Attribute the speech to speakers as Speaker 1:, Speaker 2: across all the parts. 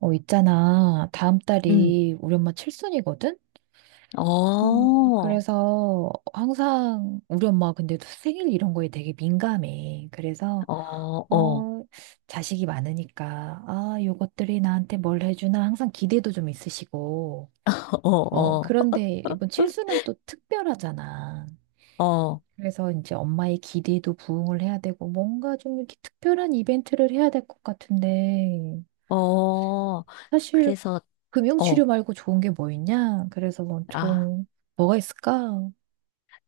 Speaker 1: 있잖아. 다음
Speaker 2: 음.
Speaker 1: 달이 우리 엄마 칠순이거든?
Speaker 2: 어,
Speaker 1: 음,
Speaker 2: 어,
Speaker 1: 그래서 항상 우리 엄마 근데 도 생일 이런 거에 되게 민감해. 그래서,
Speaker 2: 어,
Speaker 1: 어, 자식이 많으니까, 아, 요것들이 나한테 뭘 해주나 항상 기대도 좀 있으시고.
Speaker 2: 어,
Speaker 1: 그런데 이번 칠순은 또 특별하잖아.
Speaker 2: 어, 어,
Speaker 1: 그래서 이제 엄마의 기대도 부응을 해야 되고, 뭔가 좀 이렇게 특별한 이벤트를 해야 될 것 같은데,
Speaker 2: 어.
Speaker 1: 사실
Speaker 2: 그래서, 어,
Speaker 1: 금융치료 말고 좋은 게 뭐 있냐? 그래서 뭐
Speaker 2: 아,
Speaker 1: 좀, 뭐가 있을까?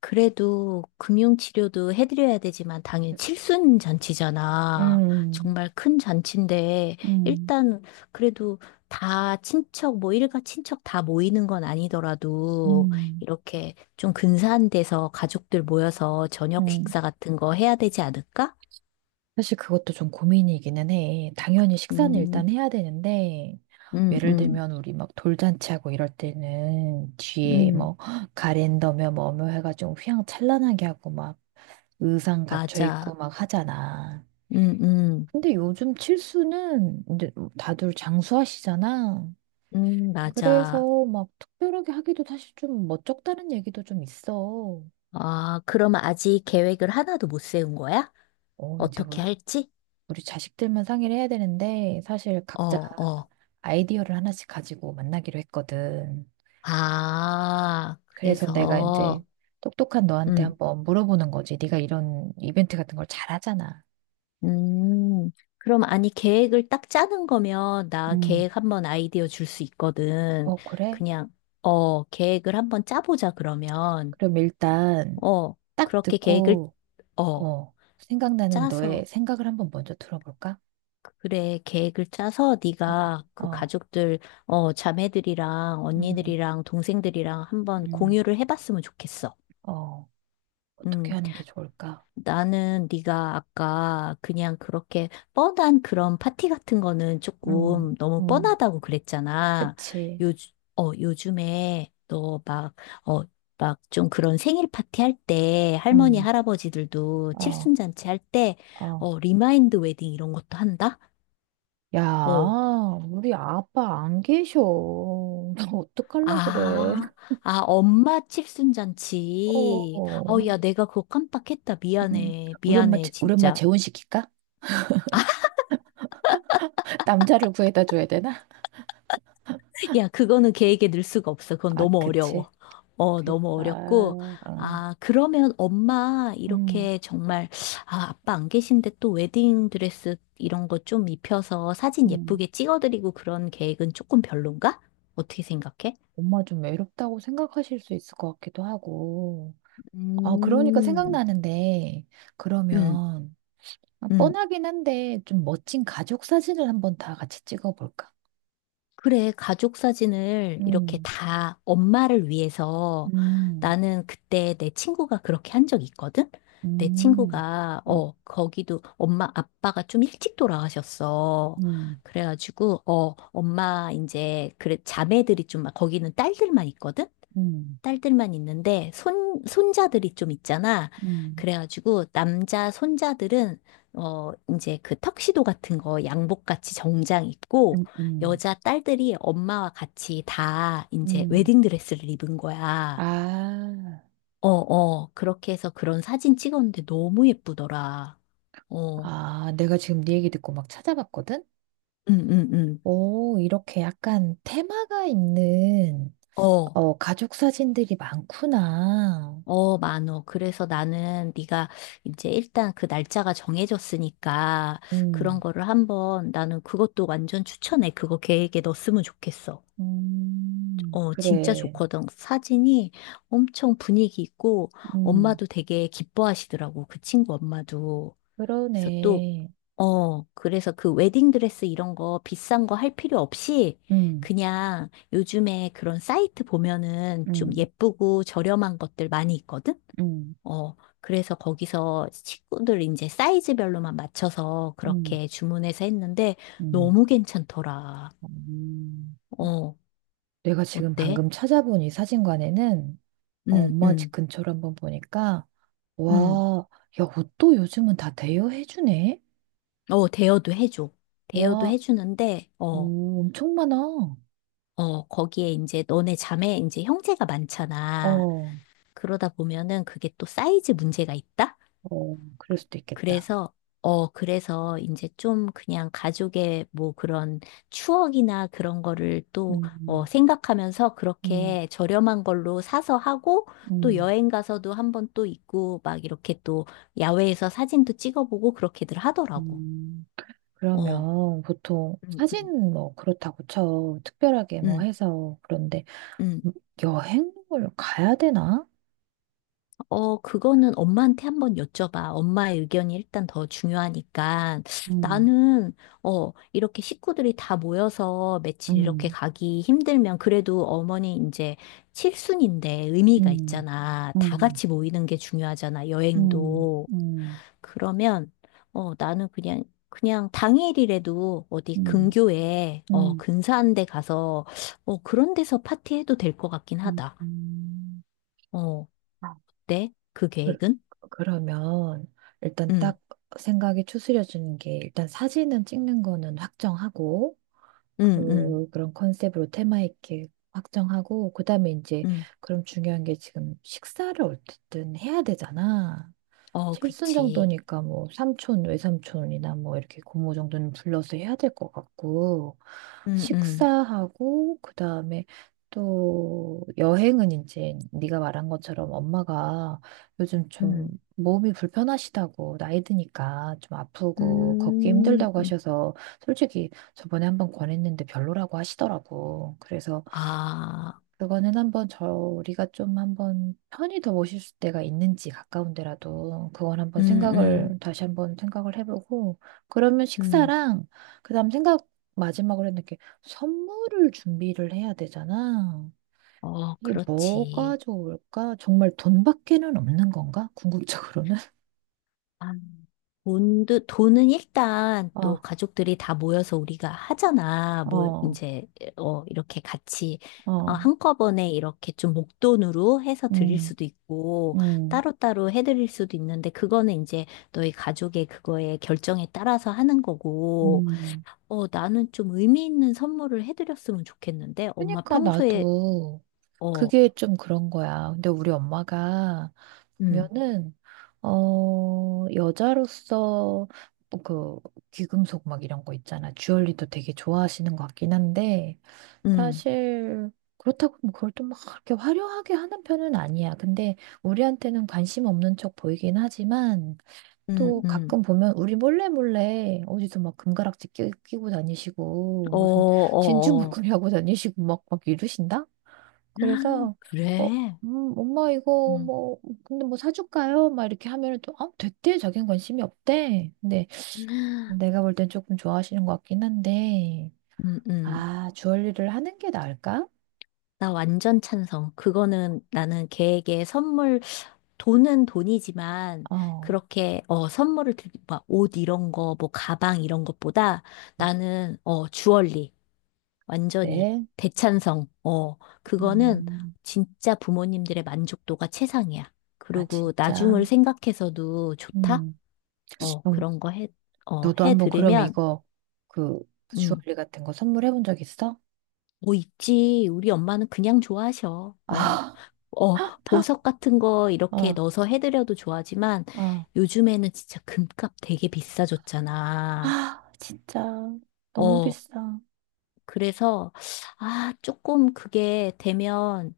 Speaker 2: 그래도 금융치료도 해드려야 되지만 당연히 칠순 잔치잖아.
Speaker 1: 음,
Speaker 2: 정말 큰 잔치인데,
Speaker 1: 음,
Speaker 2: 일단 그래도 다 친척, 뭐 일가 친척 다 모이는 건 아니더라도,
Speaker 1: 음,
Speaker 2: 이렇게 좀 근사한 데서 가족들 모여서 저녁
Speaker 1: 음.
Speaker 2: 식사 같은 거 해야 되지 않을까?
Speaker 1: 사실 그것도 좀 고민이기는 해. 당연히 식사는
Speaker 2: 음,
Speaker 1: 일단 해야 되는데,
Speaker 2: 음,
Speaker 1: 예를
Speaker 2: 음.
Speaker 1: 들면 우리 막 돌잔치하고 이럴 때는 뒤에
Speaker 2: 음.
Speaker 1: 뭐 가랜더며 뭐며 해가지고 휘황찬란하게 하고 막 의상 갖춰
Speaker 2: 맞아.
Speaker 1: 입고 막 하잖아.
Speaker 2: 음, 음,
Speaker 1: 근데 요즘 칠수는 이제 다들 장수하시잖아.
Speaker 2: 맞아.
Speaker 1: 그래서 막 특별하게 하기도 사실 좀 멋쩍다는 얘기도 좀 있어.
Speaker 2: 아, 그럼 아직 계획을 하나도 못 세운 거야?
Speaker 1: 이제
Speaker 2: 어떻게
Speaker 1: 우리,
Speaker 2: 할지?
Speaker 1: 우리 자식들만 상의를 해야 되는데 사실
Speaker 2: 어,
Speaker 1: 각자
Speaker 2: 어.
Speaker 1: 아이디어를 하나씩 가지고 만나기로 했거든.
Speaker 2: 아,
Speaker 1: 그래서 내가 이제
Speaker 2: 그래서,
Speaker 1: 똑똑한 너한테
Speaker 2: 음,
Speaker 1: 한번 물어보는 거지. 네가 이런 이벤트 같은 걸 잘하잖아.
Speaker 2: 음. 그럼 아니, 계획을 딱 짜는 거면 나
Speaker 1: 음,
Speaker 2: 계획 한번 아이디어 줄 수 있거든.
Speaker 1: 어, 그래?
Speaker 2: 그냥, 계획을 한번 짜보자, 그러면.
Speaker 1: 그럼 일단
Speaker 2: 어,
Speaker 1: 딱
Speaker 2: 그렇게 계획을,
Speaker 1: 듣고,
Speaker 2: 어,
Speaker 1: 생각나는
Speaker 2: 짜서.
Speaker 1: 너의 생각을 한번 먼저 들어볼까?
Speaker 2: 그래, 계획을 짜서
Speaker 1: 어,
Speaker 2: 네가 그
Speaker 1: 어,
Speaker 2: 가족들, 자매들이랑
Speaker 1: 음,
Speaker 2: 언니들이랑 동생들이랑 한번
Speaker 1: 음.
Speaker 2: 공유를 해봤으면 좋겠어.
Speaker 1: 어. 어떻게
Speaker 2: 음,
Speaker 1: 하는 게 좋을까?
Speaker 2: 나는 네가 아까 그냥 그렇게 뻔한 그런 파티 같은 거는
Speaker 1: 음,
Speaker 2: 조금 너무
Speaker 1: 음,
Speaker 2: 뻔하다고 그랬잖아.
Speaker 1: 그치.
Speaker 2: 요즘, 요즘에 너 막, 어, 막 좀 그런 생일 파티 할 때, 할머니,
Speaker 1: 음,
Speaker 2: 할아버지들도
Speaker 1: 어,
Speaker 2: 칠순잔치 할 때,
Speaker 1: 어.
Speaker 2: 리마인드 웨딩 이런 것도 한다? 어,
Speaker 1: 야, 우리 아빠 안 계셔. 나 어떡할라 그래.
Speaker 2: 아, 아, 엄마 칠순잔치. 어,
Speaker 1: 어,
Speaker 2: 야, 내가 그거 깜빡했다.
Speaker 1: 음,
Speaker 2: 미안해. 미안해,
Speaker 1: 우리 엄마
Speaker 2: 진짜.
Speaker 1: 재혼시킬까? 남자를 구해다 줘야 되나?
Speaker 2: 야, 그거는 계획에 넣을 수가 없어. 그건
Speaker 1: 아,
Speaker 2: 너무
Speaker 1: 그치.
Speaker 2: 어려워. 어,
Speaker 1: 그,
Speaker 2: 너무
Speaker 1: 아,
Speaker 2: 어렵고.
Speaker 1: 어,
Speaker 2: 아, 그러면 엄마,
Speaker 1: 음,
Speaker 2: 이렇게 정말, 아, 아빠 안 계신데 또 웨딩 드레스 이런 거 좀 입혀서 사진
Speaker 1: 음.
Speaker 2: 예쁘게 찍어드리고 그런 계획은 조금 별론가? 어떻게 생각해?
Speaker 1: 엄마 좀 외롭다고 생각하실 수 있을 것 같기도 하고. 아, 그러니까
Speaker 2: 음,
Speaker 1: 생각나는데,
Speaker 2: 음,
Speaker 1: 그러면, 아,
Speaker 2: 음.
Speaker 1: 뻔하긴 한데 좀 멋진 가족 사진을 한번 다 같이 찍어볼까?
Speaker 2: 그래, 가족 사진을 이렇게
Speaker 1: 음,
Speaker 2: 다 엄마를 위해서
Speaker 1: 음,
Speaker 2: 나는 그때 내 친구가 그렇게 한 적 있거든? 내
Speaker 1: 음,
Speaker 2: 친구가,
Speaker 1: 음,
Speaker 2: 거기도 엄마, 아빠가 좀 일찍 돌아가셨어.
Speaker 1: 음,
Speaker 2: 그래가지고, 엄마, 이제, 그래, 자매들이 좀, 막- 거기는 딸들만 있거든?
Speaker 1: 음,
Speaker 2: 딸들만 있는데 손 손자들이 좀 있잖아.
Speaker 1: 음,
Speaker 2: 그래가지고 남자 손자들은 어 이제 그 턱시도 같은 거 양복 같이 정장 입고
Speaker 1: 음, 음.
Speaker 2: 여자 딸들이 엄마와 같이 다 이제
Speaker 1: 음.
Speaker 2: 웨딩드레스를 입은 거야.
Speaker 1: 아,
Speaker 2: 어, 어. 그렇게 해서 그런 사진 찍었는데 너무 예쁘더라. 어.
Speaker 1: 아, 내가 지금 네 얘기 듣고 막 찾아봤거든?
Speaker 2: 응, 응, 응.
Speaker 1: 오, 이렇게 약간 테마가 있는
Speaker 2: 어.
Speaker 1: 가족 사진들이 많구나.
Speaker 2: 어, 많어. 그래서 나는 네가 이제 일단 그 날짜가 정해졌으니까 그런
Speaker 1: 음,
Speaker 2: 거를 한번 나는 그것도 완전 추천해. 그거 계획에 넣었으면 좋겠어. 어, 진짜
Speaker 1: 그래.
Speaker 2: 좋거든. 사진이 엄청 분위기 있고
Speaker 1: 음,
Speaker 2: 엄마도 되게 기뻐하시더라고. 그 친구 엄마도. 그래서 또
Speaker 1: 그러네.
Speaker 2: 그래서 그 웨딩드레스 이런 거 비싼 거 할 필요 없이
Speaker 1: 음,
Speaker 2: 그냥 요즘에 그런 사이트 보면은 좀
Speaker 1: 음,
Speaker 2: 예쁘고 저렴한 것들 많이 있거든?
Speaker 1: 음.
Speaker 2: 어, 그래서 거기서 식구들 이제 사이즈별로만 맞춰서
Speaker 1: 음.
Speaker 2: 그렇게 주문해서 했는데
Speaker 1: 음.
Speaker 2: 너무 괜찮더라.
Speaker 1: 음.
Speaker 2: 어,
Speaker 1: 내가 지금
Speaker 2: 어때?
Speaker 1: 방금 찾아본 이 사진관에는
Speaker 2: 응,
Speaker 1: 엄마 집
Speaker 2: 응,
Speaker 1: 근처로 한번 보니까
Speaker 2: 응.
Speaker 1: 와, 야, 옷도 요즘은 다 대여해주네.
Speaker 2: 어, 대여도 해줘. 대여도
Speaker 1: 와,
Speaker 2: 해주는데, 어,
Speaker 1: 오, 엄청 많아. 어,
Speaker 2: 거기에 이제 너네 자매, 이제 형제가 많잖아.
Speaker 1: 어,
Speaker 2: 그러다 보면은 그게 또 사이즈 문제가 있다?
Speaker 1: 그럴 수도 있겠다.
Speaker 2: 그래서, 그래서 이제 좀 그냥 가족의 뭐 그런 추억이나 그런 거를 또,
Speaker 1: 음,
Speaker 2: 생각하면서
Speaker 1: 음,
Speaker 2: 그렇게 저렴한 걸로 사서 하고 또
Speaker 1: 음,
Speaker 2: 여행 가서도 한번 또 있고 막 이렇게 또 야외에서 사진도 찍어보고 그렇게들 하더라고.
Speaker 1: 음.
Speaker 2: 어,
Speaker 1: 그러면 보통
Speaker 2: 음, 음,
Speaker 1: 사진 뭐 그렇다고 쳐. 특별하게 뭐
Speaker 2: 음,
Speaker 1: 해서 그런데
Speaker 2: 음.
Speaker 1: 여행을 가야 되나?
Speaker 2: 어, 그거는 엄마한테 한번 여쭤봐. 엄마의 의견이 일단 더 중요하니까.
Speaker 1: 음,
Speaker 2: 나는, 이렇게 식구들이 다 모여서 며칠 이렇게
Speaker 1: 음,
Speaker 2: 가기 힘들면 그래도 어머니 이제 칠순인데 의미가
Speaker 1: 음.
Speaker 2: 있잖아. 다
Speaker 1: 음.
Speaker 2: 같이 모이는 게 중요하잖아.
Speaker 1: 음,
Speaker 2: 여행도.
Speaker 1: 음,
Speaker 2: 그러면, 어, 나는 그냥, 그냥 당일이라도 어디
Speaker 1: 음,
Speaker 2: 근교에,
Speaker 1: 음,
Speaker 2: 근사한 데 가서, 그런 데서 파티해도 될 것 같긴
Speaker 1: 음,
Speaker 2: 하다.
Speaker 1: 음.
Speaker 2: 어,
Speaker 1: 아,
Speaker 2: 네? 그
Speaker 1: 그,
Speaker 2: 계획은?
Speaker 1: 그러면 일단
Speaker 2: 응.
Speaker 1: 딱 생각이 추스려지는 게 일단 사진은 찍는 거는 확정하고
Speaker 2: 응, 응,
Speaker 1: 그런 컨셉으로 테마 있게 확정하고 그다음에 이제
Speaker 2: 응.
Speaker 1: 그럼 중요한 게 지금 식사를 어쨌든 해야 되잖아.
Speaker 2: 어,
Speaker 1: 칠순
Speaker 2: 그치.
Speaker 1: 정도니까 뭐 삼촌, 외삼촌이나 뭐 이렇게 고모 정도는 불러서 해야 될 것 같고,
Speaker 2: 응, 응,
Speaker 1: 식사하고, 그 다음에 또 여행은 이제 네가 말한 것처럼 엄마가 요즘 좀
Speaker 2: 응.
Speaker 1: 몸이 불편하시다고 나이 드니까 좀 아프고 걷기
Speaker 2: 음,
Speaker 1: 힘들다고
Speaker 2: 음.
Speaker 1: 하셔서 솔직히 저번에 한번 권했는데 별로라고 하시더라고. 그래서
Speaker 2: 아,
Speaker 1: 그거는 한번 저희가 좀 한 번 편히 더 모실 때가 있는지 가까운 데라도 그건 한번
Speaker 2: 응, 응,
Speaker 1: 생각을 다시 한 번 생각을 해보고 그러면
Speaker 2: 응.
Speaker 1: 식사랑 그다음 생각 마지막으로 했는데 이렇게 선물을 준비를 해야 되잖아.
Speaker 2: 어,
Speaker 1: 이게 뭐가
Speaker 2: 그렇지.
Speaker 1: 좋을까? 정말 돈밖에는 없는 건가? 궁극적으로는.
Speaker 2: 아, 돈도, 돈은 일단 또
Speaker 1: 아,
Speaker 2: 가족들이 다 모여서 우리가 하잖아. 뭐,
Speaker 1: 어,
Speaker 2: 이제, 이렇게 같이,
Speaker 1: 어,
Speaker 2: 한꺼번에 이렇게 좀 목돈으로 해서 드릴
Speaker 1: 음,
Speaker 2: 수도 있고,
Speaker 1: 음,
Speaker 2: 따로따로 해드릴 수도 있는데, 그거는 이제 너희 가족의 그거에 결정에 따라서 하는 거고,
Speaker 1: 음.
Speaker 2: 나는 좀 의미 있는 선물을 해드렸으면 좋겠는데, 엄마
Speaker 1: 그러니까
Speaker 2: 평소에,
Speaker 1: 나도
Speaker 2: 어,
Speaker 1: 그게 좀 그런 거야. 근데 우리 엄마가
Speaker 2: 음,
Speaker 1: 면은 여자로서 뭐 그 귀금속 막 이런 거 있잖아. 주얼리도 되게 좋아하시는 것 같긴 한데
Speaker 2: 음,
Speaker 1: 사실 그렇다고 뭐 그걸 또 막 그렇게 화려하게 하는 편은 아니야. 근데 우리한테는 관심 없는 척 보이긴 하지만
Speaker 2: 음,
Speaker 1: 또
Speaker 2: 음,
Speaker 1: 가끔 보면 우리 몰래 몰래 어디서 막 금가락지 끼고 다니시고
Speaker 2: 어,
Speaker 1: 무슨 진주
Speaker 2: 어, 어.
Speaker 1: 목걸이 하고 다니시고 막 이러신다? 그래서 어,
Speaker 2: 그래.
Speaker 1: 엄마 이거
Speaker 2: 음,
Speaker 1: 뭐 근데 뭐 사줄까요? 막 이렇게 하면은 또 아, 됐대 자기는 관심이 없대. 근데 내가 볼 땐 조금 좋아하시는 것 같긴 한데
Speaker 2: 음, 음.
Speaker 1: 아 주얼리를 하는 게 나을까?
Speaker 2: 나 완전 찬성. 그거는 나는 걔에게 선물, 돈은 돈이지만,
Speaker 1: 어,
Speaker 2: 그렇게, 선물을 드리, 막, 옷 이런 거, 뭐, 가방 이런 것보다 나는, 주얼리. 완전히
Speaker 1: 네,
Speaker 2: 대찬성. 어, 그거는
Speaker 1: 음,
Speaker 2: 진짜 부모님들의 만족도가 최상이야.
Speaker 1: 아
Speaker 2: 그리고
Speaker 1: 진짜,
Speaker 2: 나중을 생각해서도 좋다?
Speaker 1: 음,
Speaker 2: 어,
Speaker 1: 그럼
Speaker 2: 그런 거 해, 어,
Speaker 1: 너도
Speaker 2: 해
Speaker 1: 한번 그럼
Speaker 2: 들으면,
Speaker 1: 이거 그
Speaker 2: 음,
Speaker 1: 주얼리 같은 거 선물해본 적 있어?
Speaker 2: 뭐 있지. 우리 엄마는 그냥 좋아하셔. 어,
Speaker 1: 아,
Speaker 2: 보석 같은 거 이렇게
Speaker 1: 어,
Speaker 2: 넣어서 해드려도 좋아하지만
Speaker 1: 어,
Speaker 2: 요즘에는 진짜 금값 되게 비싸졌잖아.
Speaker 1: 아 진짜 너무
Speaker 2: 어,
Speaker 1: 비싸.
Speaker 2: 그래서, 아, 조금 그게 되면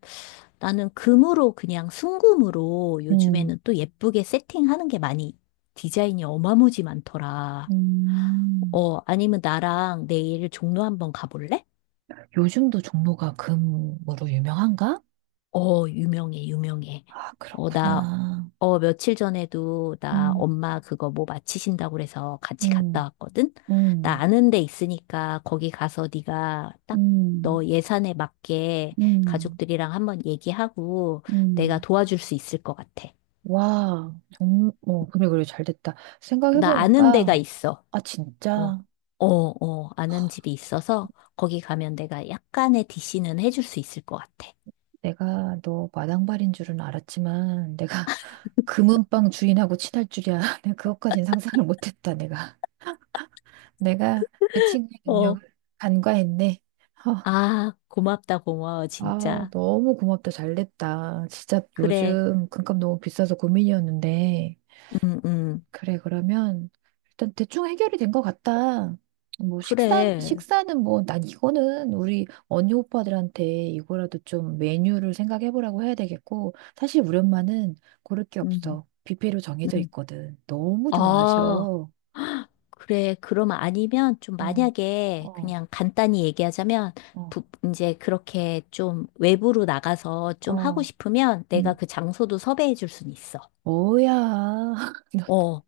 Speaker 2: 나는 금으로 그냥 순금으로
Speaker 1: 음,
Speaker 2: 요즘에는 또 예쁘게 세팅하는 게 많이 디자인이 어마무지 많더라.
Speaker 1: 음.
Speaker 2: 어, 아니면 나랑 내일 종로 한번 가볼래?
Speaker 1: 요즘도 종로가 금으로 유명한가?
Speaker 2: 어, 유명해, 유명해.
Speaker 1: 아,
Speaker 2: 어, 나,
Speaker 1: 그렇구나.
Speaker 2: 며칠 전에도 나
Speaker 1: 음,
Speaker 2: 엄마 그거 뭐 마치신다고 그래서 같이 갔다
Speaker 1: 음,
Speaker 2: 왔거든? 나
Speaker 1: 음,
Speaker 2: 아는 데 있으니까 거기 가서 네가 딱
Speaker 1: 음,
Speaker 2: 너 예산에 맞게
Speaker 1: 음,
Speaker 2: 가족들이랑 한번 얘기하고 내가
Speaker 1: 음.
Speaker 2: 도와줄 수 있을 것 같아.
Speaker 1: 와, 그래, 그래, 잘 됐다.
Speaker 2: 나 아는 데가
Speaker 1: 생각해보니까,
Speaker 2: 있어.
Speaker 1: 아,
Speaker 2: 어,
Speaker 1: 진짜,
Speaker 2: 어, 아는 집이 있어서 거기 가면 내가 약간의 DC는 해줄 수 있을 것 같아.
Speaker 1: 내가 너 마당발인 줄은 알았지만, 내가 금은방 주인하고 친할 줄이야. 내가 그것까진 상상을 못했다, 내가. 내가 내 친구의 능력을
Speaker 2: 어,
Speaker 1: 간과했네.
Speaker 2: 아, 고맙다, 고마워,
Speaker 1: 아,
Speaker 2: 진짜.
Speaker 1: 너무 고맙다. 잘 됐다. 진짜
Speaker 2: 그래,
Speaker 1: 요즘 금값 너무 비싸서 고민이었는데.
Speaker 2: 음, 음,
Speaker 1: 그래, 그러면 일단 대충 해결이 된 것 같다. 뭐 식사,
Speaker 2: 그래,
Speaker 1: 식사는 뭐 난 이거는 우리 언니 오빠들한테 이거라도 좀 메뉴를 생각해보라고 해야 되겠고. 사실 우리 엄마는 고를 게
Speaker 2: 음,
Speaker 1: 없어. 뷔페로 정해져
Speaker 2: 음.
Speaker 1: 있거든. 너무
Speaker 2: 아,
Speaker 1: 좋아하셔.
Speaker 2: 그래, 그러면 아니면 좀
Speaker 1: 어,
Speaker 2: 만약에
Speaker 1: 어,
Speaker 2: 그냥 간단히 얘기하자면
Speaker 1: 어,
Speaker 2: 부, 이제 그렇게 좀 외부로 나가서 좀 하고
Speaker 1: 어.
Speaker 2: 싶으면 내가
Speaker 1: 음,
Speaker 2: 그 장소도 섭외해 줄 순 있어.
Speaker 1: 뭐야.
Speaker 2: 어,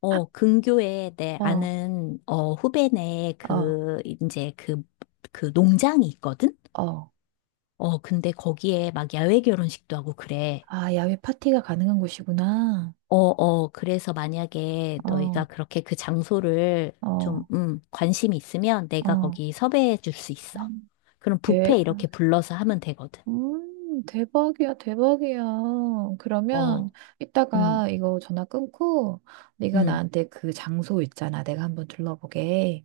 Speaker 2: 어, 근교에 내
Speaker 1: 너, 어,
Speaker 2: 아는 어 후배네
Speaker 1: 어,
Speaker 2: 그 이제 그 농장이 있거든.
Speaker 1: 어.
Speaker 2: 어, 근데 거기에 막 야외 결혼식도 하고 그래.
Speaker 1: 아, 야외 파티가 가능한 곳이구나.
Speaker 2: 어, 어, 그래서 만약에 너희가
Speaker 1: 어,
Speaker 2: 그렇게 그 장소를 좀
Speaker 1: 어,
Speaker 2: 관심이 있으면 내가
Speaker 1: 어.
Speaker 2: 거기 섭외해 줄 수 있어. 그럼 뷔페
Speaker 1: 대,
Speaker 2: 이렇게 불러서 하면 되거든.
Speaker 1: 대박이야, 대박이야. 그러면
Speaker 2: 어, 음,
Speaker 1: 이따가 이거 전화 끊고 네가
Speaker 2: 음,
Speaker 1: 나한테 그 장소 있잖아. 내가 한번 둘러보게.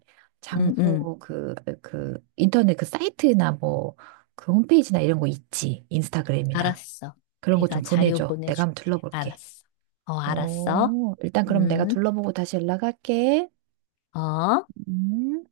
Speaker 2: 음, 음.
Speaker 1: 장소 그 인터넷 그 사이트나 뭐 그 홈페이지나 이런 거 있지. 인스타그램이나.
Speaker 2: 알았어.
Speaker 1: 그런 거
Speaker 2: 내가
Speaker 1: 좀
Speaker 2: 자료
Speaker 1: 보내줘. 내가
Speaker 2: 보내줄게.
Speaker 1: 한번 둘러볼게.
Speaker 2: 알았어. 어, 알았어.
Speaker 1: 오, 일단 그럼 내가
Speaker 2: 음,
Speaker 1: 둘러보고 다시 연락할게.
Speaker 2: 어.
Speaker 1: 음.